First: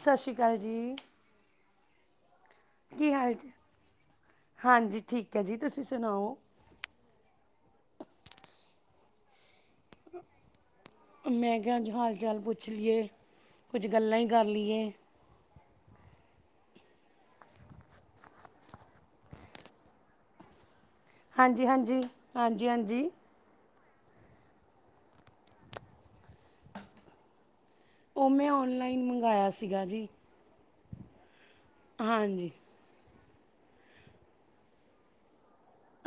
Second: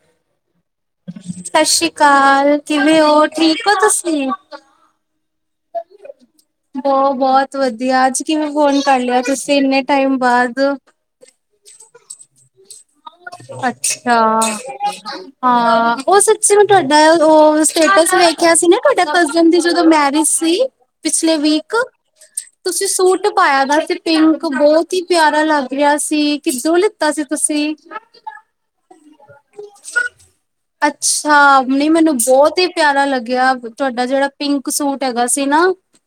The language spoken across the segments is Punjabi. ਸਤਿ ਸ਼੍ਰੀ ਅਕਾਲ ਜੀ। ਕਾਲ ਕਿਵੇਂ ਕੀ ਹੋ ਹਾਲ ਜੀ ਠੀਕ ਹੋ ਤੁਸੀਂ। ਹਾਂਜੀ ਠੀਕ ਹੈ ਜੀ ਤੁਸੀਂ ਸੁਣਾਓ। ਬਹੁ ਬਹੁਤ ਵਧੀਆ ਅੱਜ ਕਿਵੇਂ ਫੋਨ ਕਰ ਲਿਆ ਤੁਸੀਂ। ਤੰਨੇ ਟਾਈਮ ਬਾਅਦ ਮੈਂ ਕਿਹਾ ਅੱਜ ਹਾਲ ਚਾਲ ਪੁੱਛ ਲਈਏ ਕੁਝ ਅੱਛਾ ਗੱਲਾਂ ਹੀ ਕਰ ਲਈਏ ਹਾਂ ਉਹ ਉਸਦੀਂ ਤੁਹਾਡਾ ਉਹ ਸਟੇਟਸ ਵੇਖਿਆ ਸੀ ਨਾ ਤੁਹਾਡਾ ਕਜਨ ਦੀ ਜਦੋਂ ਮੈਰਿਜ ਸੀ। ਪਿਛਲੇ ਹਾਂਜੀ ਵੀਕ ਹਾਂਜੀ ਹਾਂਜੀ ਤੁਸੀਂ ਹਾਂਜੀ ਸੂਟ ਪਾਇਆ ਦਾ ਤੇ ਪਿੰਕ ਬਹੁਤ ਹੀ ਪਿਆਰਾ ਲੱਗ ਰਿਹਾ ਸੀ। ਕਿੱਦੋਂ ਲਿੱਤਾ ਸੀ ਤੁਸੀਂ? ਉਹ ਮੈਂ ਓਨਲਾਈਨ ਮੰਗਵਾਆ ਸੀਗਾ ਜੀ। ਅੱਛਾ। ਨ ਮੈਨੂੰ ਹਾਂਜੀ ਬਹੁਤ ਹੀ ਪਿਆਰਾ ਲੱਗਿਆ। ਗਿਆ ਤੁਹਾਡਾ ਜਿਹੜਾ ਪਿੰਕ ਸੂਟ ਹੈਗਾ ਸੀ ਨਾ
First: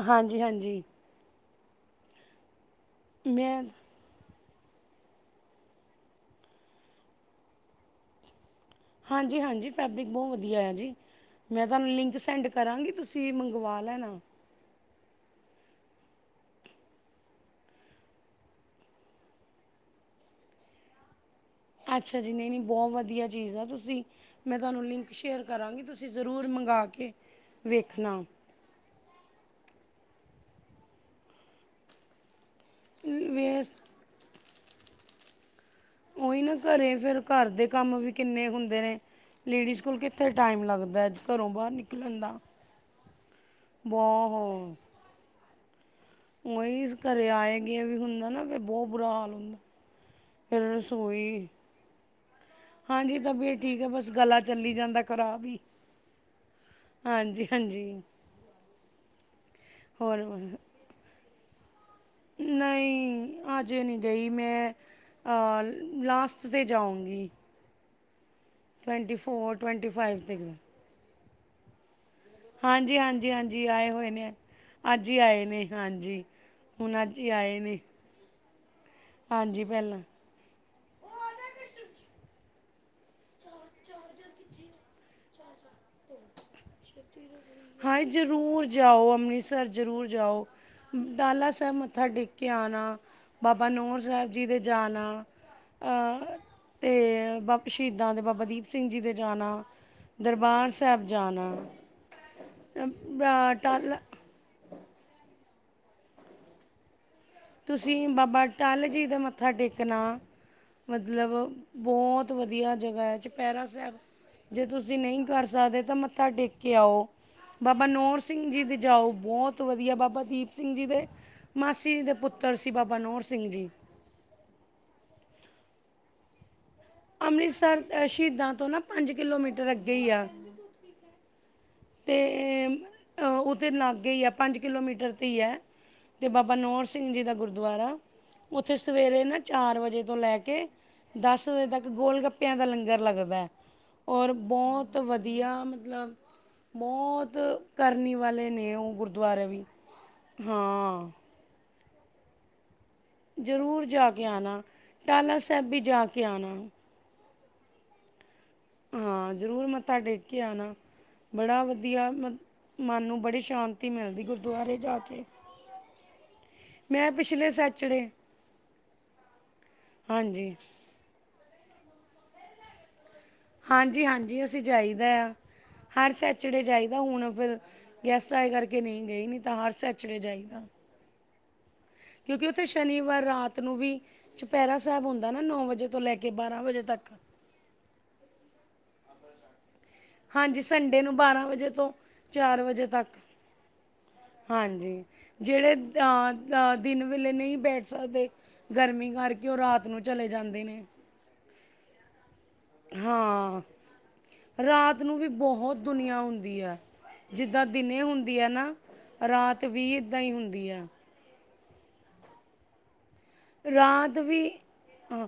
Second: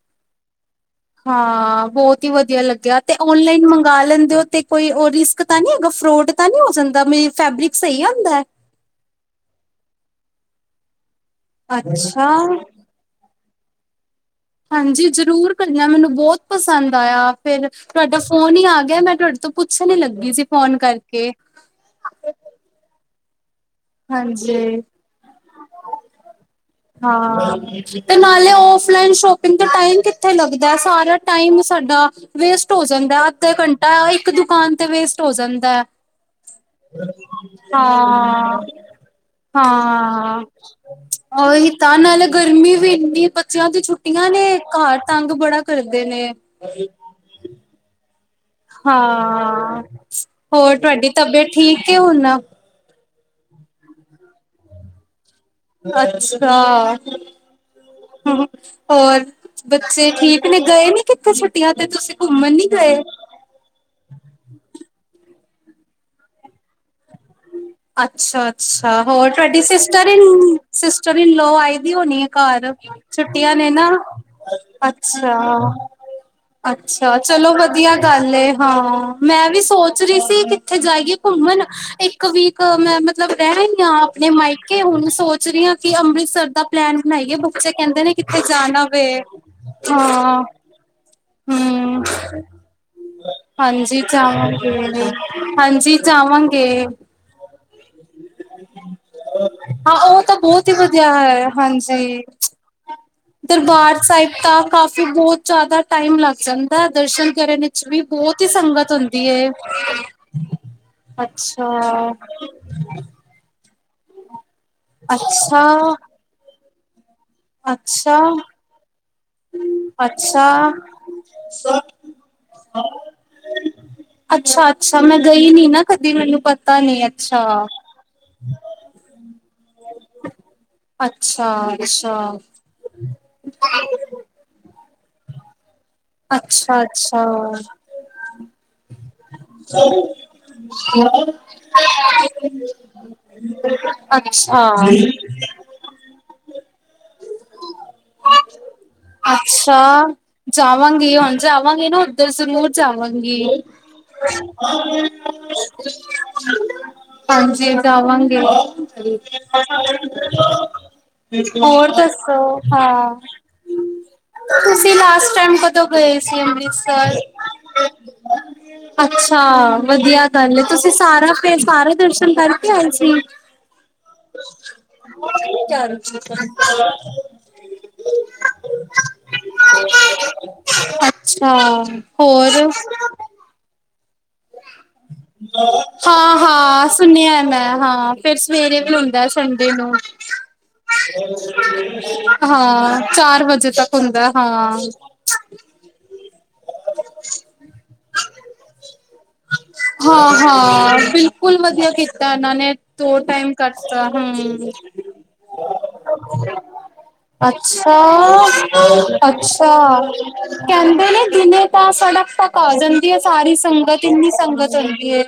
ਹਾਂਜੀ। ਹਾਂਜੀ। ਹਾਂ, ਬਹੁਤ ਹੀ ਵਧੀਆ ਲੱਗ ਆ ਤੇ ਮੈਂ ਔਨਲਾਈਨ ਮੰਗਵਾ ਲੈਂਦੇ ਹੋ। ਤੇ ਕੋਈ ਉਹ ਰਿਸਕ ਤਾਂ ਨਹੀਂ ਹੈਗਾ ਫਰੂਦ ਪਤਾ ਨਹੀਂ ਹੋ ਜਾਂਦਾ ਮੇਰੀ ਫੈਬਰਿਕ ਸਹੀ ਆਉਦਾ ਹੈ। ਹਾਂਜੀ। ਹਾਂਜੀ। ਫੈਬਰਿਕ ਬਹੁਤ ਵਧੀਆ ਆਇਆ ਜੇ। ਮੈਂ ਤੁਹਾਨੂੰ ਲਿੰਕ ਅੱਛਾ ਸੈਂਡ ਕਰਾਂਗੀ ਤੁਸੀਂ ਮੰਗਵਾ ਲੈਣਾ। ਹਾਂਜੀ। ਜ਼ਰੂਰ ਕਰਨਾ ਮੈਨੂੰ ਬਹੁਤ ਪਸੰਦ ਆਇਆ ਫਿਰ ਤੁਹਾਡਾ ਫੋਨ ਹੀ ਆ ਗਿਆ। ਮੈਂ ਤੁਹਾਡੇ ਤੋਂ ਪੁੱਛਣ ਲੱਗੀ ਸੀ ਫੋਨ ਕਰਕੇ। ਅੱਛਾ ਜੀ ਨਹੀਂ-ਨਹੀਂ ਬਹੁਤ ਵਧੀਆ ਚੀਜ਼ ਆ। ਤੁਸੀਂ ਹਾਂਜੀ ਮੈਂ ਤੁਹਾਨੂੰ ਲਿੰਕ ਸ਼ੇਅਰ ਕਰਾਂਗੀ ਤੁਸੀਂ ਜ਼ਰੂਰ ਮੰਗਾਵਾ ਕੇ ਹਾਂ ਵੇਖਣਾ। ਪਿੰਗ ਦਾ ਟਾਈਮ ਕਿੱਥੇ ਲੱਗਦਾ ਸਾਰਾ ਟਾਈਮ ਸਾਡਾ ਵੇਸਟ ਹੋ ਜਾਂਦਾ ਅੱਧਾ ਵੇਸ ਘੰਟਾ ਇੱਕ ਦ ਦੁਕਾਨ ਤੇ ਵੇਸਟ ਹੋ ਜਾਂਦਾ ਹੈ। ਉਹੀ ਨਾ ਘਰੇ ਫੇਰ ਘਰ ਦੇ ਕੰਮ ਵੀ ਕਿੰਨੇ ਹਾਂ ਹੁੰਦੇ। ਨੇ ਲੇਡੀਜ਼ ਕੋਲ ਕਿੱਥੇ ਹਾਂ, ਟਾਈਮ ਲੱਗਦਾ ਹੈ ਘਰੋਂ ਉਹੀ ਬਾਹਰ ਤਾਂ ਨਿਕਲਣ ਨਾਲੇ ਦਾ ਗਰਮੀ ਵੀ [unintelligible] ਬੱਚਿਆਂ ਦੀ ਛੁੱਟੀਆਂ ਨੇ ਬਹੁਤ ਘਰ ਤੰਗ ਬੜਾ ਕਰਦੇ ਨੇ। ਉਹੀ ਘਰੇ ਆਏਗੀ ਵੀ ਹੁੰਦਾ ਨਾ ਫਿਰ ਬਹੁਤ ਬੁਰਾ ਹਾਲ ਹੁੰਦਾ ਹਾਂ। ਫਿਰ ਹੋਰ ਤੁਹਾਡੀ ਰਸੋਈ ਤਬੀਅਤ ਠੀਕ ਹੈ ਹੁਣ। ਹਾਂਜੀ। ਤਾਂ ਵੀ ਇਹ ਠੀਕ ਹੈ। ਬਸ ਗਲਾ ਚੱਲੀ ਜਾਂਦਾ ਖਰਾਬ ਹੀ ਅੱਛਾ। ਹਾਂਜੀ ਹਾਂਜੀ ਹੋਰ। ਬੱਚੇ ਹੋਰ ਬਸ। ਠੀਕ ਨੇ। ਗਏ ਨੀ ਕਿਤੇ ਛੁੱਟੀਆਂ ਤੇ ਤੁਸੀਂ ਘੁੰਮਣ ਨੀ ਗਏ? ਨਹੀਂ। ਅਜੇ ਨਹੀਂੀ ਗਈ ਮੈਂ ਲਾਸਟ ਤੇ ਜਾਉਂਗੀ। ਅੱਛਾ। ਅੱਛਾ, ਅੱਛਾ। ਹੋਰ ਤੁਹਾਡੀ ਸਿਸਟਰ ਤੱਕ ਚਲੀ ਲੋਅ ਆਈ ਦੀ ਹੋਣੀ ਹੈ। ਘਰ ਹਾਂਜੀ ਹਾਂਜੀ ਛੁੱਟੀਆਂ ਹਾਂਜੀ ਨੇ ਨਾ ਆਏ ਹੋਏ ਨੇ ਅੱਜ ਹੀ ਆਏ ਨੇ ਅੱਛਾ, ਹਾਂਜੀ ਹੁਣ ਅੱਛਾ ਅੱਜ ਹੀ ਚਲੋ ਆਏ ਨੇ ਵਧੀਆ ਗੱਲ ਆ। ਹਾਂ ਮੈਂ ਵੀ ਹਾਂਜੀ ਪਹਿਲਾਂ ਸੋਚ ਰਹੀ ਸੀ ਉੱਥੇ ਜਾਈਏ ਘੁੰਮਣ ਇੱਕ ਵੀ ਮੈਂ ਮਤਲਬ ਰਹਿ ਰਹੀ ਹਾਂ ਆਪਣੇ ਮਾਇਕੇ ਹੁਣ ਸੋਚ ਰਹੀ ਹਾਂ ਕਿ ਅੰਮ੍ਰਿਤਸਰ ਦਾ ਪਲੈਨ ਬਣਾਈ ਹਾਏ ਜ਼ਰੂਰ ਜਾਓ ਅੰਮ੍ਰਿਤਸਰ ਜ਼ਰੂਰ ਹਾਂ ਜਾਓ ਡਾਲਾ ਸਾਹਿਬ ਹਮ ਮੱਥਾ ਟੇਕ ਕੇ ਆਉਣਾ ਬਾਬਾ ਨੌਰ ਹਾਂਜੀ ਸਾਹਿਬ ਜੀ ਦੇ ਜਾਵਾਂਗੇ ਜਾਣਾ ਹਾਂਜੀ ਜਾਵਾਂਗੇ ਅਤੇ ਸ਼ਹੀਦਾਂ ਦੇ ਬਾਬਾ ਦੀਪ ਸਿੰਘ ਜੀ ਦੇ ਜਾਣਾ ਹਾਂ ਉਹ ਤਾਂ ਬਹੁਤ ਦਰਬਾਰ ਹੀ ਸਾਹਿਬ ਵਧੀਆ ਜਾਣਾ। ਹੈ ਹਾਂਜੀ ਅ, ਦਰਬਾਰ ਟਾਲਾ ਸਾਹਿਬ ਤਾਂ ਕਾਫੀ ਬਹੁਤ ਜ਼ਿਆਦਾ ਟਾਈਮ ਲੱਗ ਜਾਂਦਾ ਦਰਸ਼ਨ ਕਰਨ ਵਿੱਚ ਵੀ ਤੁਸੀਂ ਬਹੁਤ ਬਾਬਾ ਹੀ ਅਟੱਲ ਸੰਗਤ ਜੀ ਦਾ ਹੁੰਦੀ ਹੈ। ਮੱਥਾ ਟੇਕਣਾ ਹੁ ਵਧੀਆ ਜਗ੍ਹਾ ਹੈ। ਚ ਤਰਸ। ਜੇ ਤੁਸੀਂ ਨਹੀਂ ਕਰ ਅੱਛਾ, ਸਕਦੇ ਤਾਂ ਮੱਥਾ ਟੇਕ ਕਿਿਆਓ। ਬਾਬਾ ਅੱਛਾ, ਨੋੌਰ ਸਿੰਘ ਜੀ ਦੇ ਜਾਓ ਬਹੁਤ ਵਧੀਆ ਬਾਬਾ ਅੱਛਾ। ਦੀਪ ਸਿੰਘ ਜੀ ਦੇ ਮਾਸੀ ਜੀ ਦੇ ਪੁੱਤਰ ਸੀ ਬਾਬਾ ਨੋਹਰ ਸਿੰਘ ਜੀ। ਅੱਛਾ, ਅੱਛਾ ਮੈਂ ਗਈ ਨੀ ਨਾ ਕਦੀ ਮੈਨੂੰ ਪਤਾ ਨੀ ਅੱਛਾ। ਅੰਮ੍ਰਿਤਸਰ ਸ਼ਹੀਦਾਂ ਤੋਂ ਨਾ ਪੰਜ ਕਿਲੋਮੀਟਰ ਅੱਗੇ ਹੀ ਆ ਅੱਛਾ। ਅੱਛਾ, ਤੇ ਉੱਥੇ ਲਾਗੇ ਹੀ ਆ ਪੰਜ ਕਿਲੋਮੀਟਰ। [inaudible] ਤੇ ਬਾਬਾ ਅੱਛਾ, ਨੋੌਰ ਸਿੰਘ ਅੱਛਾ। ਜੀ ਦਾ ਗੁਰਦੁਆਰਾ ਉੱਥੇ ਸਵੇਰੇ ਨਾ ਚਾਰ ਵਜੇ ਤੋਂ ਲੈ ਕੇ ਦਸ ਵਜੇ ਤੱਕ ਗੋਲ ਗੱਪਿਆਂ ਦਾ ਲੰਗਰ ਲੱਗਦਾ ਔਰ ਅੱਛਾ, ਬਹੁਤ ਵਧੀਆ ਮਤਲਬ [inaudible] ਅੱਛਾ। [inaudible] ਾਂਗੇ ਨਾ ਉੱਰੂਰ ਚਵਾਂਗੀ ਜ਼ਰੂਰ ਜਾ ਕੇ ਆਉਣਾ ਟਾਲਾ ਸਾਹਿਬ ਵੀ ਜਾ ਕੇ ਆਉਣਾ ਪੰਜ ਹਜ਼ਵਾਂ ਹਾਂ ਜ਼ਰੂਰ ਮੱਥਾ ਟੇਕ ਕੇ ਆਉਣਾ ਬੜਾ ਹੋਰ ਵਧੀਆ ਦੱਸ ਮਨ ਨੂੰ ਬੜੀ ਸ਼ਾਂਤੀ ਮਿਲਦੀ ਗੁਰਦੁਆਰੇ ਤੁਸੀਂ ਜਾ ਕੇ ਲਾਸਟ [unintelligible] ਮੈਂ ਅੰਮ੍ਰਿਤਸਰ ਪਿਛਲੇ ਸੈਚਰਡੇ ਅੱਛਾ ਵਧੀਆ ਹਾਂਜੀ ਗੱਲ ਤੁਸੀਂ ਸਾਰਾ ਸਾਰਾ ਦਰਸ਼ਨ ਕਰਕੇ ਆਏ ਸੀ ਹਾਂਜੀ ਹਾਂਜੀ ਅਸੀਂ ਜਾਈਦਾ ਆ ਹਰ ਸੈਚੜੇ ਜਾਈਦਾ ਹੁਣ ਫਿਰ ਗੈਸਟ ਆਏ ਕਰਕੇ ਨਹੀਂ ਗਏ ਨੀ ਤਾਂ ਹਰ ਸਚੜ ਜਾਈਦਾ ਹਾਂ ਕਿਉਂਕਿ ਉੱਥੇ ਸ਼ਨੀਵਾਰ ਰਾਤ ਨੂੰ ਵੀ ਚੁਪਹਿਰਾ ਸਾਹਿਬ ਹੁੰਦਾ ਨਾ ਨੌ ਵਜੇ ਤੋਂ ਲੈ ਕੇ ਹਾਂ ਬਾਰ੍ਹਾਂ ਵਜੇ ਹਾਂ ਤੱਕ ਸੁਣਿਆ ਮੈਂ ਹਾਂ ਫੇਿਰ ਸਵੇਰੇ ਵੀ ਹਉਂਦਾ ਕਹਿੰਦੇ ਨੂੰ ਹਾਂਜੀ ਸੰਡੇ ਨੂੰ ਬਾਰਾਂ ਵਜੇ ਤੋਂ ਚਾਰ ਵਜੇ ਹਾਂ ਤੱਕ ਚਾਰ ਵਜੇ ਤੱਕ ਹੁੰਦਾ ਹਾਂ। ਹਾਂਜੀ ਜਿਹੜੇ ਅਹ ਦਿਨ ਵੇਲੇ ਨਹੀਂ ਬੈਠ ਸਕਦੇ ਗਰਮੀ ਕਰਕੇ ਉਹ ਰਾਤ ਨੂੰ ਚਲੇ ਜਾਂਦੇ ਨੇ ਸਕੂਲ ਮ ਇਹਨਾਂ ਨੇ ਦੋ ਟਾਈਮ ਹਾਂ ਕੱਟਤਾ ਹਮ ਰਾਤ ਨੂੰ ਵੀ ਬਹੁਤ ਦੁਨੀਆ ਹੁੰਦੀ ਆ ਜਿੱਦਾਂ ਅੱਛਾ ਦਿਨੇ ਹੁੰਦੀ ਆ ਨਾ ਰਾਤ ਅੱਛਾ ਵੀ ਇਦਾਂ ਹੀ ਹੁੰਦੀ ਆ ਕਹਿੰਦੇ ਨੇ ਦਿਨੇ ਲਗ ਕ ਹੈ ਸਾਰੀ ਸੰਗਤ ਰਾਤ ਇੰਨੀ ਵੀ ਸੰਗਤ ਹੁੰਦੀ ਏ।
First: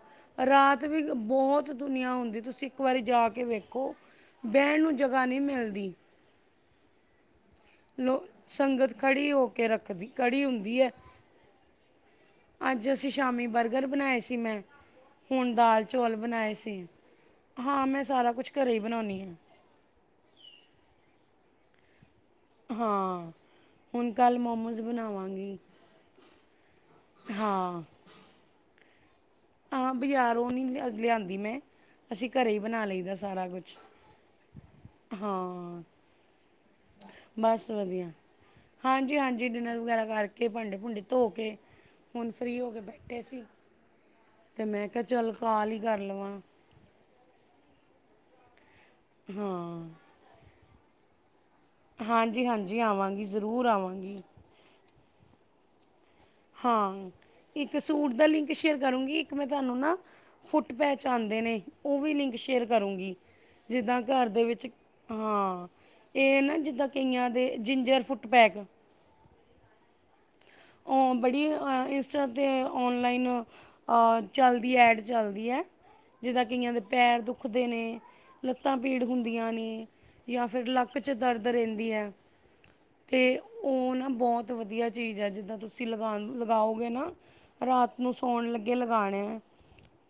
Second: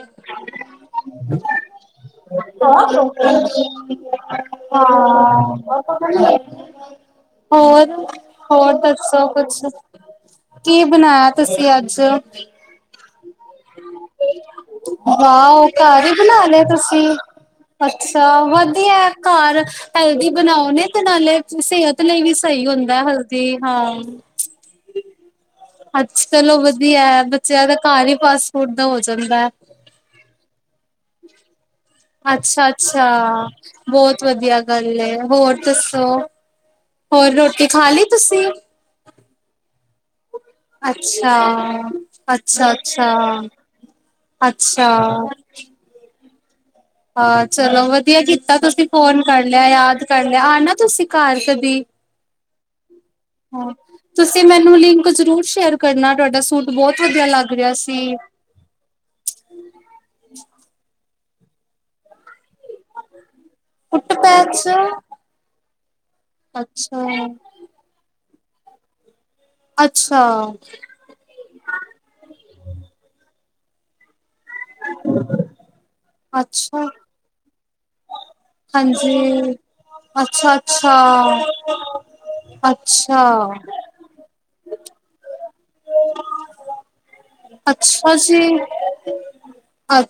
ਰਾਤ ਵੀ ਬਹੁਤ ਦੁਨੀਆਂ ਹੁੰਦੀ ਤੁਸੀਂ ਇੱਕ ਵਾਰੀ ਜਾ ਕੇ ਵੇਖੋ ਬਹਿਣ ਨੂੰ ਜਗ੍ਹਾ ਨਹੀਂੀ ਹਾਂ, ਮਿਲਦੀ ਹੋਰ ਲੋ ਹੋਰ ਸੰਗਤ ਦੱਸੋ ਖੜੀ ਹੋ ਕੁਛ? ਕੇ ਰੱਖਦੀ ਖੜੀ ਹੁੰਦੀ ਕੀ ਹੈ ਬਣਾਇਆ ਅੱਜ ਅਸੀਂ ਸ਼ਾਮ ਆਾਹ ਹੁਣ ਉਹ ਦਾਲ ਘਰ ਹੀ ਚੌਲ ਬਣਾ ਬਣਾਏ ਲਏ ਸੀ ਤੁਸੀਂ ਹਾਂ ਮੈਂ ਅੱਛਾ ਸਾਰਾ ਕੁਝ ਘਰੇ ਹੀ ਵਧੀਆ ਬਣਾਉਣੀ ਹਾਂ ਘਰ ਹੈਲਦੀ ਬਣਾਓ ਨੇ ਤੇ ਨਾਲੇ [unintelligible] ਲਈ ਵੀ ਸਹੀ ਹੁੰਦਾ ਹਾਂ ਹਲਦੀ ਹਾਂ ਹੁਣ ਕੱਲ ਮੋਮੋਜ਼ [unintelligible] ਅੱਜ ਕਲ ਉਹ ਵਧੀਆ ਵੀ ਹੈ ਬੱਚਿਆਂ ਦੇ ਹਾਂ ਘਰ ਹੀ ਪਾਸਪੋਰਡ [unintelligible] ਹਾਂ ਬਜ਼ਾਰੋਂ ਨਹੀਂ ਲਿਆਂਦੀ ਮੈਂ। ਅਸੀਂ ਘਰੇ ਹੀ ਅੱਛਾ ਬਣਾ -ਅੱਛਾ, ਲਈਦਾ ਸਾਰਾ ਕੁਛ ਬਹੁਤ ਵਧੀਆ ਗੱਲ ਹੈ। ਹੋਰ ਹਾਂ ਦੱਸੋ, ਹੋਰ ਰੋਟੀ ਬਸ ਖਾ ਲਈ ਵਧੀਆ ਤੁਸੀਂ?, ਹਾਂਜੀ ਹਾਂਜੀ ਡਿਨਰ ਵਗੈਰਾ ਕਰਕੇ ਭਾਂਡੇ ਭੂੰਡੇ ਧੋ ਅੱਛਾ, ਕੇ ਹੁਣ ਫ੍ਰੀ ਹੋ ਕੇ ਅੱਛਾ-ਅੱਛਾ। ਬੈਠੇ ਸੀ ਤੇ ਮੈਂ ਕਿਹਾ ਚੱਲ ਕਾਲ ਹੀ ਕਰ ਲਵਾਂ। ਹਾਂ ਚਲੋ ਵਧੀਆ ਕੀਤਾ ਤੁਸੀਂ ਫੋਨ ਕਰ ਲਿਆ ਹਾਂ ਯਾਦ ਕਰ ਲਿਆ। ਹਾਂ ਨਾ ਤੁਸੀਂ ਘਰ ਕਦ ਹਾਂਜੀ ਹਾਂਜੀ ਆਵਾਂਗੀ ਜ਼ਰੂਰ ਹਾਂ ਆਵਾਂਗੀ। ਤੁਸੀਂ ਮੈਨੂੰ ਲਿੰਕ ਜ਼ਰੂਰ ਸ਼ੇਅਰ ਕਰਨਾ ਤੁਹਾਡਾ ਸੂਟ ਬਹੁਤ ਹਾਂ ਵਧੀਆ ਲੱਗ ਰਿਹਾ ਇੱਕ ਸੂਟ ਸੀ ਦਾ ਲਿੰਕ ਸ਼ੇਅਰ ਕਰੂੰਗੀ, ਇੱਕ ਮੈਂ ਤੁਹਾਨੂੰ ਨਾ ਫੁੱਟਪੈਚ ਚਾਂਦੇ ਨੇ, ਉਹ ਵੀ ਲਿੰਕ ਸ਼ੇਅਰ ਕਰੂੰਗੀ। ਜਿੱਦਾਂ ਪੁੱਟ ਘਰ ਦੇ ਪੈਚ ਵਿੱਚ, ਹਾਂ। ਇਹ ਨਾ ਜਿੱਦਾਂ ਅੱਛਾ ਕਈਆਂ ਦੇ ਜਿੰਜਰ ਫੁਟ ਪੈਕ ਅੱਛਾ ਉਹ ਬੜੀ ਇੰਸਤਾ ਤੇ ਔਨਲਾਈਨ ਔਰ ਚਲਦੀ ਐਡ ਚਲਦੀ ਹੈ। ਜਿੱਦਾਂ ਕਈਆਂ ਦੇ ਅੱਛਾ ਪੈਰ ਦੁੱਖਦੇ ਨੇ ਲੱਤਾਂ ਪੀੜ ਹੁੰਦੀਆਂ ਹਾਂਜੀ ਨੇ ਜਾਂ ਅੱਛਾ ਫਿਰ ਲੱਕ 'ਚ ਅੱਛਾ ਦਰਦ ਰਹਿੰਦੀ ਹੈ, ਤੇ ਅੱਛਾ ਉਹ ਨਾ ਬਹੁਤ ਵਧੀਆ ਚੀਜ਼ ਹੈ ਜ ਤੁਸੀਂ ਲਗਾ ਲਗਾਉਗੇ ਨਾ ਰਾਤ ਨੂੰ ਅੱਛਾ ਜੀ ਸੌਣ ਲੱਗੇ ਲਗਾਉਣੇ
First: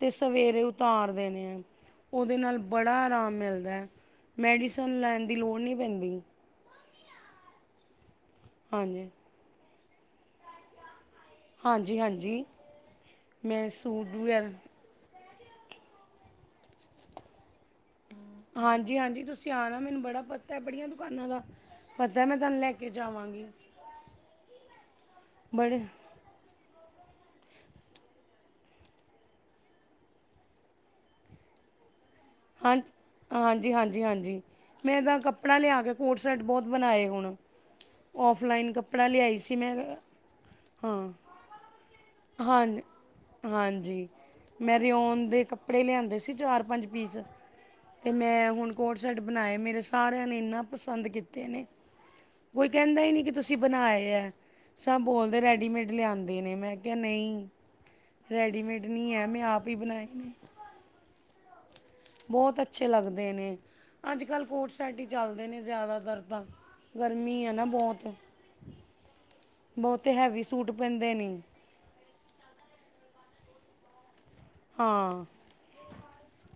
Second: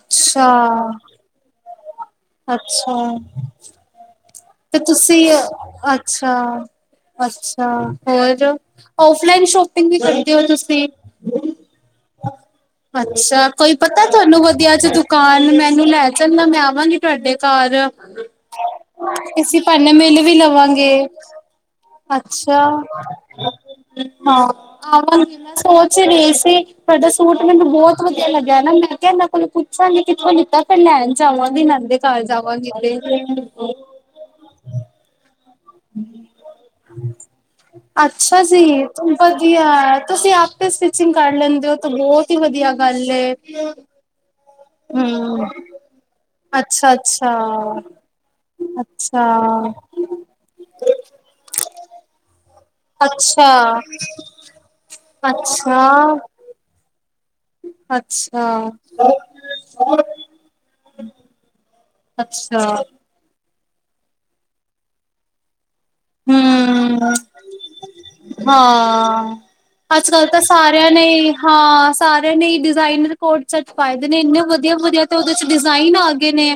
ਤੇ ਸਵੇਰੇ ਉਤਾਰ ਦੇਣੇ ਆ। [inaudible] ਉਹਦੇ ਨਾਲ ਬੜਾ ਅੱਛਾ ਆਰਾਮ ਮਿਲਦਾ ਹੈ। ਤੇ ਮੈਡੀਸਨ ਲੈਣ ਤੁਸੀਂ, ਦੀ ਲੋੜ ਨਹੀਂ ਪੈਂਦੀ ਅੱਛਾ ਅੱਛਾ ਹੋਰ ਜੋ, ਹਾਂਜੀ ਔਫਲਾਈਨ ਸ਼ੋਪ ਵੀ ਕਰਦੇ ਹੋ ਤੁਸੀਂ ਹਾਂਜੀ ਹਾਂਜੀ ਜੀ। ਅੱਛਾ ਕੋਈ ਪਤਾ ਤੁਹਾਨੂੰ ਵਧੀਆ ਚ ਕਲ ਮੈਨੂੰ ਲੈ ਚਲਣਾ ਮੈਂ ਆਵਾਂਗੀ ਤੁਹਾਡੇ ਘਰ ਹਾਂਜੀ ਹਾਂਜੀ ਤੁਸੀਂ ਅਸੀਂ ਆਉਣਾ ਭਾਨੇ ਮੈਨੂੰ ਮੇਿਲ ਬੜਾ ਵੀ ਪਤਾ ਹੈ ਬੜੀਆਂ ਲਵਾਂਗੇ ਦੁਕਾਨਾਂ ਦਾ ਪਤਾ ਮੈਂ ਤੁਹਾਨੂੰ ਹਾਂ ਲੈ ਕੇ ਜਾਵਾਂਗੀ ਆਵਾਂਗੇ ਮੈਂ ਬੜੇ ਸੋਚ ਰਹੀ ਸੀ। [unintelligible] ਮੈਨੂੰ ਬਹੁਤ ਵਧੀਆ ਲੱਗਿਆਾ ਮੈਂ ਕਿਹਾ ਇਹਨਾਂ ਕੋਲ ਪੁੱਛਾਂਗੀ ਕਿੱਥੋਂਤਾ ਫਿਰ ਲੈਣ ਜਾਵਾਂਗੀ ਨ ਦੇ ਘਰ ਜਾਵਾਂਗੀ ਹਾਂ ਤੇ ਹਾਂਜੀ, ਹਾਂਜੀ, ਹਾਂਜੀ ਮੈਂ ਤਾਂ ਕੱ ਅੱਛਾ ਔਫਲਾਈਨ ਜੀ ਤ ਕੱਪੜਾ ਲਿਆਈ ਸੀ ਵਧੀਆ ਮੈਂ ਤੁਸੀਂ ਆਪੇ ਹਾਂ ਸਟਿਚਿੰਗ ਕਰ ਲੈਂਦੇ ਹੋ ਤ ਬਹੁਤ ਹੀ ਹਾਂ ਵਧੀਆ ਗੱਲ ਆ ਹਾਂਜੀ ਮੈਂ ਰਓਨ ਦੇ ਕੱਪੜੇ ਲਿਆਂਦੇ ਸੀ। ਚਾਰ, ਪੰਜ ਅੱਛਾ ਪੀਸ। ਅੱਛਾ ਤੇ ਮੈਂ ਹੁਣ ਕੋਡ ਸੈਟ ਅੱਛਾ ਬਣਾਏ ਮੇਰੇ ਸਾਰਿਆਂ ਨੇ ਇੰਨਾਂ ਪਸੰਦ ਕੀਤੇ ਨੇ। ਕੋਈ ਕਹਿੰਦਾ ਹੀ ਨਹੀਂ ਕਿ ਤੁਸੀਂ ਅੱਛਾ ਬਣਾਏ ਹੈ ਸਭ ਬੋਲਦੇ ਰੈਡੀਮੇਡ ਅੱਛਾ, ਲਿਆਂਂਦੇ ਨੇ। ਮੈਂ ਕਿਹਾ ਨਹੀਂ। ਅੱਛਾ। ਰੈਡੀਮੇਡ ਨਹੀਂ ਹੈ। ਮੈਂ ਆਪ ਹੀ ਬਣਾਏ ਨੇ। ਅੱਛਾ, ਬਹੁਤ ਅੱਛੇ ਲੱਗਦੇ ਨੇ। ਅੱਜ, ਕੱਲ ਕੋਡ ਸੈਟ ਹੀ ਚੱਲਦੇ ਨੇ। ਜ਼ਿਆਦਾਤਰ ਤਾਂ ਹਮ ਗਰਮੀ ਹੈ ਨਾ ਬਹੁਤ ਹਾ ਅੱਜ, ਬਹੁਤੇ ਕੱਲ ਤਾਂ ਹੈਵੀ ਸੂਟ ਸਾਰਿਆਂ ਪੈਂਦੇ ਨੇ ਨਹੀਂ ਹਾਂ ਸਾਰਿਆਂ ਨੇ ਡਿਜ਼ਾਇਨਰ ਕੋਡ ਸੈਟਸ ਪਾਏ ਦੇ ਨੇ ਇਹਨੇ ਵਧੀਆ, ਵਧੀਆ ਤੇ ਹਾਂ ਉਹਦੇ ਚ ਡਿਜ਼ਾਇਨ ਆ ਗਏ ਨੇ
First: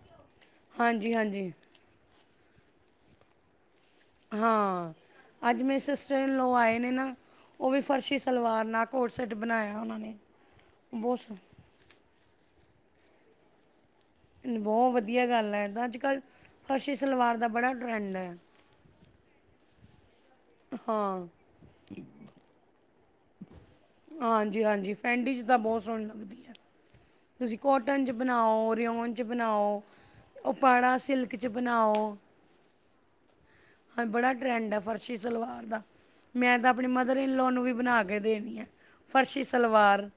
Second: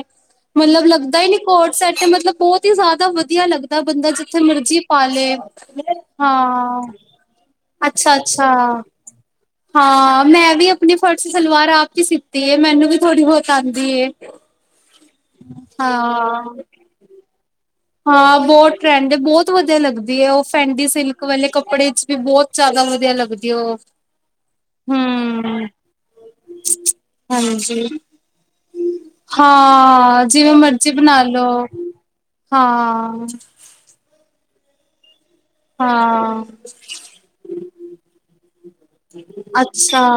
ਮਤਲਬ ਹਾਂਜੀ ਲੱਗਦਾ ਹੀ ਨੀ ਹਾਂਜੀ ਕੋਟ ਸਟ ਮਤਲਬ ਬਹੁਤ ਹੀ ਜ਼ਿਆਦਾ ਵਧੀਆ ਲੱਗਦਾ ਬੰਦਾ ਥੇ ਮਰਜ਼ੀ ਹਾਂ ਪਾ ਲਏ ਅੱਜ ਮੇਰੇ ਸਿਸਟਰ ਇਨ ਲੋ ਆਏ ਹਾਂ ਨੇ ਨਾ ਉਹ ਵੀ ਅੱਛਾ, ਫਰਸ਼ੀ ਅੱਛਾ ਸਲਵਾਰ ਨਾਲ ਕੋਟ ਸੈੱਟ ਬਣਾਇਆ ਉਹਨਾਂ ਨੇ ਹਾਂ ਮੈਂ ਵੀ ਆਪਣੇ ਬਹੁਤ ਫਰਸ਼ੀ ਸ ਸਲਵਾਰ ਆਪ ਕੇ ਸੀਤੀ ਤੇ ਇਹ ਮੈਨੂੰ ਵੀ ਥੋੜੀ ਬਹੁਤ ਆਉਂਦੀ ਏ। ਬਹੁਤ ਵਧੀਆ। ਵਧੀਆ ਗੱਲ ਹੈ। ਤਾਂ ਅੱਜ, ਕੱਲ੍ਹ ਹਾਂ, ਫਸ਼ੀ ਸਲਵਾਰ ਦਾ ਬੜਾ ਟਰੈਂਡ ਹੈ ਹਾਂ ਬਹੁਤ ਟਰੈਂਡ ਹੈ ਬਹੁਤ ਵਧੀਆ ਲੱਗਦੀ ਹੈ। ਉਹ ਫੈਂਡੀ ਸਿਲਕ ਹਾਂ ਵਾਲੇ ਕੱਪੜੇ ਚ ਵੀ ਬਹੁਤ ਚੱਲ ਵਦੀਆ ਲੱਗਦੀ ਏ ਉਹ ਹਾਂਜੀ, ਹਾਂਜੀ। ਫੈਂਡੀ 'ਚ ਤਾਂ ਹਮ ਬਹੁਤ ਸੋਹਣੀ ਲੱਗਦੀ ਹੈ। ਤੁਸੀਂ ਹਾਂਜੀ ਕੋਟਨ ਚ ਬਣਾਓ, ਰਿਓਨ ਚ ਬਣਾਓ ਹਾਂ ਜਿਵੇਂ ਮਰਜ਼ੀ ਉਹਪਾੜਾ ਬਣਾ ਸਿਲਕ ਚ ਲੋ ਬਣਾਓ ਹਾਂ। ਹਾਂ ਬੜਾ ਟਰੈਂਡ ਹੈ। ਫਰਸ਼ੀ ਸਲਵਾਰ ਦਾ, ਹਾਂ ਮੈਂ ਤਾਂ ਆਪਣੇ ਮਦਰ ਇਨਲੋ ਨੂੰ ਵੀ ਬਣਾ ਕੇ ਦੇਣੀ ਆ, ਫਰਸ਼ੀ ਅੱਛਾ ਸਲਵਾਰ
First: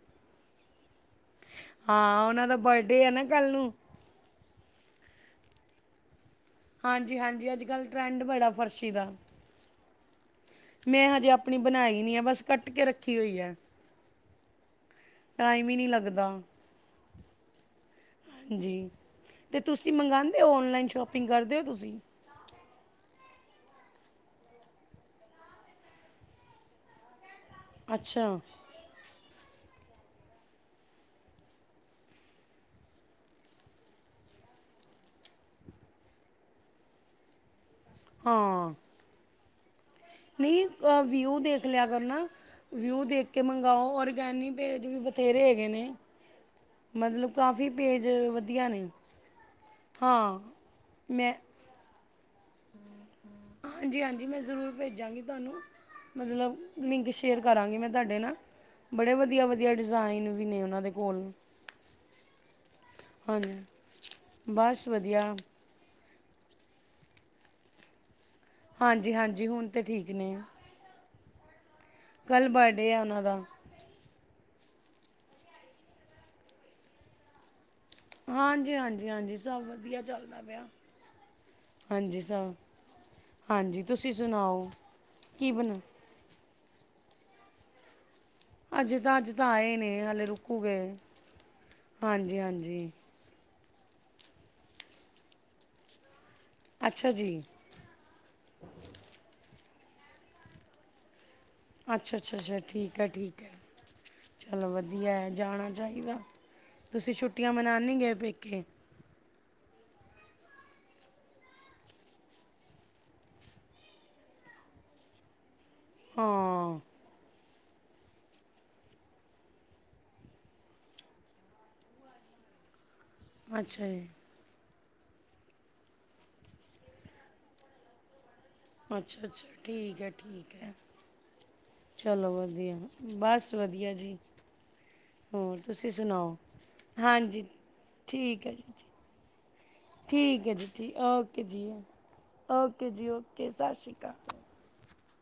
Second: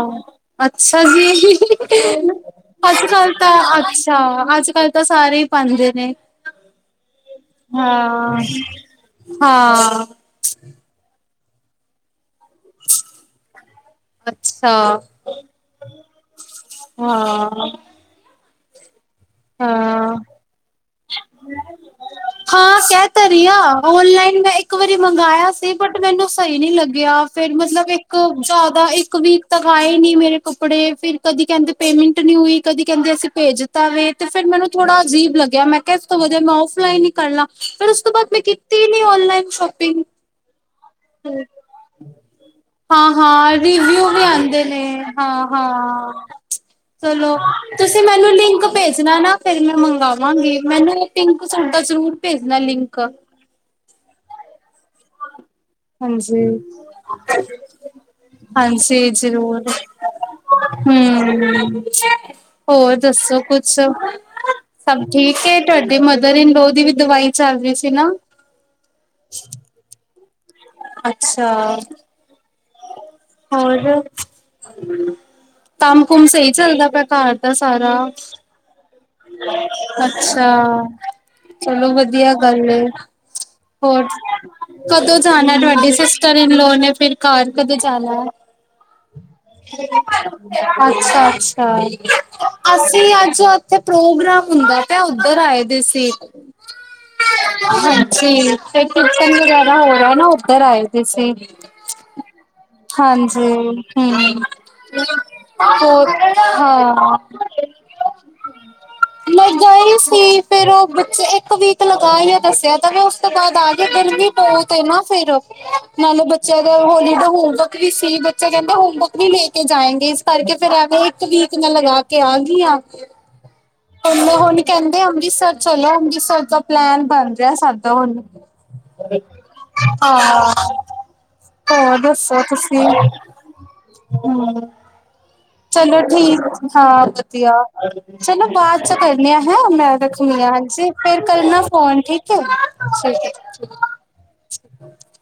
ਅੱਛਾ ਜੀ ਹਾਂ ਉਹਨਾਂ ਦਾ ਬਰਡੇ ਅੱਜ, ਹੈ ਨਾ ਕੱਲ ਕੱਲ੍ਹ ਤਾਂ ਨੂੰ ਅੱਛਾ ਅੱਜ, ਕੱਲ ਤਾਂ ਸਾਰੇ ਹੀ ਪਾਂਦੇ ਨੇ। ਹਾਂਜੀ-ਹਾਂਜੀ, ਹਾਂ-ਹਾਂ-ਹਾਂ। ਮੈਂ ਹਜੇ ਅਪ ਆਪਣੀ ਬਣਾਈ ਨਹੀਂ ਆ ਬਸ। ਕੱਟ ਕੇ ਰੱਖੀ ਹੋਈ ਐ ਅੱਛਾ ਟਾਈਮ ਹੀ ਨਹੀਂ ਲੱਗਦਾ। ਹਾਂ ਜੀ। ਤੇ ਤੁਸੀਂ ਹਾਂ ਮੰਗਾਦੇ ਹੋ ਔਨਲਾਈਨ ਸ਼ਾਪਿੰਗ ਕਰਦੇ ਹੋ ਤੁਸੀਂ? ਹਾਂ ਕੈ ਤੇ ਰਹੀ ਆ ਔਨਲਾਈਨ ਇੱਕ ਵਾਰੀ ਮੰਗਵਾਇਆ ਸੀ ਮੈਨੂੰ ਸਹੀ ਨਹੀਂ ਲੱਗਿਆ। ਫੇਰ ਮਤਲਬ ਇਕ ਤੋਂ ਅੱਛਾ ਜਿਆਦਾ ਇਕ। ਇਕ ਵੀਕ ਤੱਕ ਆਏ ਨੀ ਮੇਰੇ ਕੱਪੜੇ ਫਿਰ ਕਦੀ ਕਹਿੰਦੇ ਪੇਮੈਂਟ ਨਹੀਂ ਹੋਈ ਕਦੀ ਕਹਿੰਦੇ ਅਸੀਂ ਭੇਜਤਾ ਏ। ਤੇ ਫਿਰ ਮੈਨੂੰ ਥੋੜਾ ਅਜੀਬ ਲੱਗਿਆ ਮੈਂ ਕਿਹਾ ਇਸ ਤੋਂ ਵਧੀਆ ਮੈਂ ਔਫਲਾਈਨ ਹੀ ਕਰ ਲਾ। ਫੇਰ ਉਸ ਤੋਂ ਬਾਅਦ ਮੈਂ ਹਾਂ ਕੀਤੀ ਨੀ ਔਨਲਾਈਨ। ਸ਼ੋਪਿੰਗ। ਨਹੀਂ ਅ ਵਿਊ ਦੇਖ ਲਿਆ ਕਰ ਨਾ ਵਿਊ ਹਾਂ ਦੇਖ ਕੇ ਹਾਂ ਮੰਗਾਓ ਰਿਵਿਊ ਵੀ ਔਰਗੈਨਿਕ ਆਉਂਦੇ ਪੇਜ ਨੇ ਵੀ ਹਾਂ ਬਥੇਰੇ ਹੈਗੇ ਨੇ। ਹਾਂ ਚਲੋ ਮਤਲਬ ਕਾਫੀ ਤੁਸੀਂ ਪੇਜ ਮੈਨੂੰ ਲਿੰਕ ਵਧੀਆ ਨੇ ਭੇਜਨਾ ਨਾ ਫਿਰ ਮੈਂ ਹਾਂ ਮੰਗਾਵਾਂਗੀ ਮੈਨੂੰ ਇਕ ਮੈਂ ਪਿੰਕ ਸੂਟ ਦਾ ਜਰੂਰ ਭੇਜਨਾ ਲਿੰਕ। ਹਾਂਜੀ ਹਾਂਜੀ ਮੈਂ ਜ਼ਰੂਰ ਭੇਜਾਂਗੀ ਤੁਹਾਨੂੰ। ਮਤਲਬ ਲਿੰਕ ਸ਼ੇਅਰ ਕਰਾਂਗੀ ਮੈਂ ਤੁਹਾਡੇ ਨਾਲ ਹਾਂਜੀ-ਹਾਂਜੀ ਬੜੇ ਵਧੀਆ ਜ਼ਰੂਰ ਵਧੀਆ ਡਿਜ਼ਾਈਨ ਵੀ ਨੇ ਉਹਨਾਂ ਦੇ ਕੋਲ ਹੂੰ, ਹੋਰ ਦੱਸੋ ਹਾਂਜੀ ਕੁਛ ਬਸ ਸਭ ਵਧੀਆ ਠੀਕ ਹੈ? ਤੁਹਾ ਮੇਰੀ ਮਦਰਇਨਲੋ ਦੀ ਵੀ ਦਵਾਈ ਚੱਲ ਰਹੀ ਸੀ ਨਾ। ਹਾਂਜੀ-ਹਾਂਜੀ ਹੁਣ ਤੇ ਠੀਕ ਨੇ। ਅੱਛਾ। ਕੱਲ ਬ ਥਡੇ ਉਹਨਾਂ ਦਾ, ਹੋਰ ਕੰਮ ਕੁੰਮ ਸਹੀ ਚਲਦਾ ਪਿਆ ਘਰ ਦਾ ਸਾਰਾ ਹਾਂਜੀ-ਹਾਂਜੀ, ਅੱਛਾ ਚਲੋ ਹਾਂਜੀ ਵਧੀਆ ਸਭ ਗੱਲ ਏ ਹਾਂਜੀ ਹੋਰ ਤੁਸੀਂ ਸੁਣਾਓ ਕਦੋ ਕੀ ਜਾਨਾ ਬਣਾ ਤੁਹਾਡੀ ਸਿਸਟਰ? ਦੀਦੀ ਹੋਰ ਨੇ ਫਿਰ ਘਰ ਕਦੋਂ ਜਾਣਾ? ਅਜੇ ਤਾਂ ਅੱਜ ਤਾਂ ਆਏ ਨੇ ਹਾਲੇ ਰੁਕੂਗੇ ਅੱਛਾ-ਅੱਛਾ ਹਾਂਜੀ ਹਾਂਜੀ ਅਸੀਂ ਅੱਜ ਤੇ ਪ੍ਰੋਗਰਾਮ ਹੁੰਦਾ ਪਿਆ ਉਧਰ ਆਏ ਦੇ ਸੀ। ਅੱਛਾ ਜੀ ਹਾਂਜੀ ਤੇ [inaudible] ਹੋਰ ਨਾ ਉੱਧਰ ਆਏ ਦੇ ਸੀ। ਅੱਛਾ ਅੱਛਾ ਅੱਛਾ ਠੀਕ ਹੈ ਠੀਕ ਹੈ। ਹਾਂਜੀ ਹੂੰ ਚਲੋ ਵਧੀਆ ਹੈ ਜਾਣਾ ਹੋਰ ਚਾਹੀਦਾ ਤੁਸੀਂ ਹਾਂ ਛੁੱਟੀਆਂ ਮਨਾਉਣ ਨਹੀਂ ਗੲ ਪੇਕੇ ਮੈ ਗਈ ਸੀ ਫਿਰ ਉਹ ਬੱਚੇ ਇੱਕ ਵੀਕ ਲਗਾ ਲੇਆ ਦੱਸਿਆ ਤਾਂ ਵੇ ਉਸ ਤੋਂ ਬਾਅਦ ਆ ਗਏ ਦਿਨ ਵੀ ਬਹੁਤ ਨਾ ਫਿਰ। ਨਾਲੇ ਬੱਚਿਆਂ ਦਾ ਹਾਂ ਹੋਲੀਡੇ ਹੋਮਵਰਕ ਵੀ ਸੀ ਬੱਚੇ ਕਹਿੰਦੇ ਹੋਮਵਰਕ ਨੀ ਲੇ ਕੇ ਜਾਏਂਗੇ। ਇਸ ਕਰਕੇ ਫਿਰ ਐਵੇਂ ਇੱਕ ਵੀਕ ਮੈ ਲਗਾ ਕੇ ਆਗੀ ਆਂ। ਅੱਛਾ ਜੀ। ਕਹਿੰਦੇ ਅੰਮ੍ਰਿਤਸਰ ਚਲੋ, ਅੰਮ੍ਰਿਤਸਰ ਦਾ ਪਲੈਨ ਬਣ ਰਿਹਾ ਸਾਡਾ ਹੁਣ। ਅੱਛਾ ਅੱਛਾ ਠੀਕ ਹੈ ਹਾਂ ਠੀਕ ਹੈ ਹੋਰ ਚਲੋ ਦੱਸੋ ਵਧੀਆ ਤੁਸੀਂ? ਬਸ ਵਧੀਆ ਜੀ। ਹੋਰ ਤੁਸੀਂ ਸੁਣਾਓ ਹਾਂਜੀ ਠੀਕ ਹੈ ਜੀ [unintelligible] ਠੀਕ ਹੈ ਜੀ ਠੀਕ ਓਕੇ ਜੀ ਓਕੇ ਜੀ ਓਕੇ ਸਤਿ ਸ਼੍ਰੀ ਅਕਾਲ [unintelligible]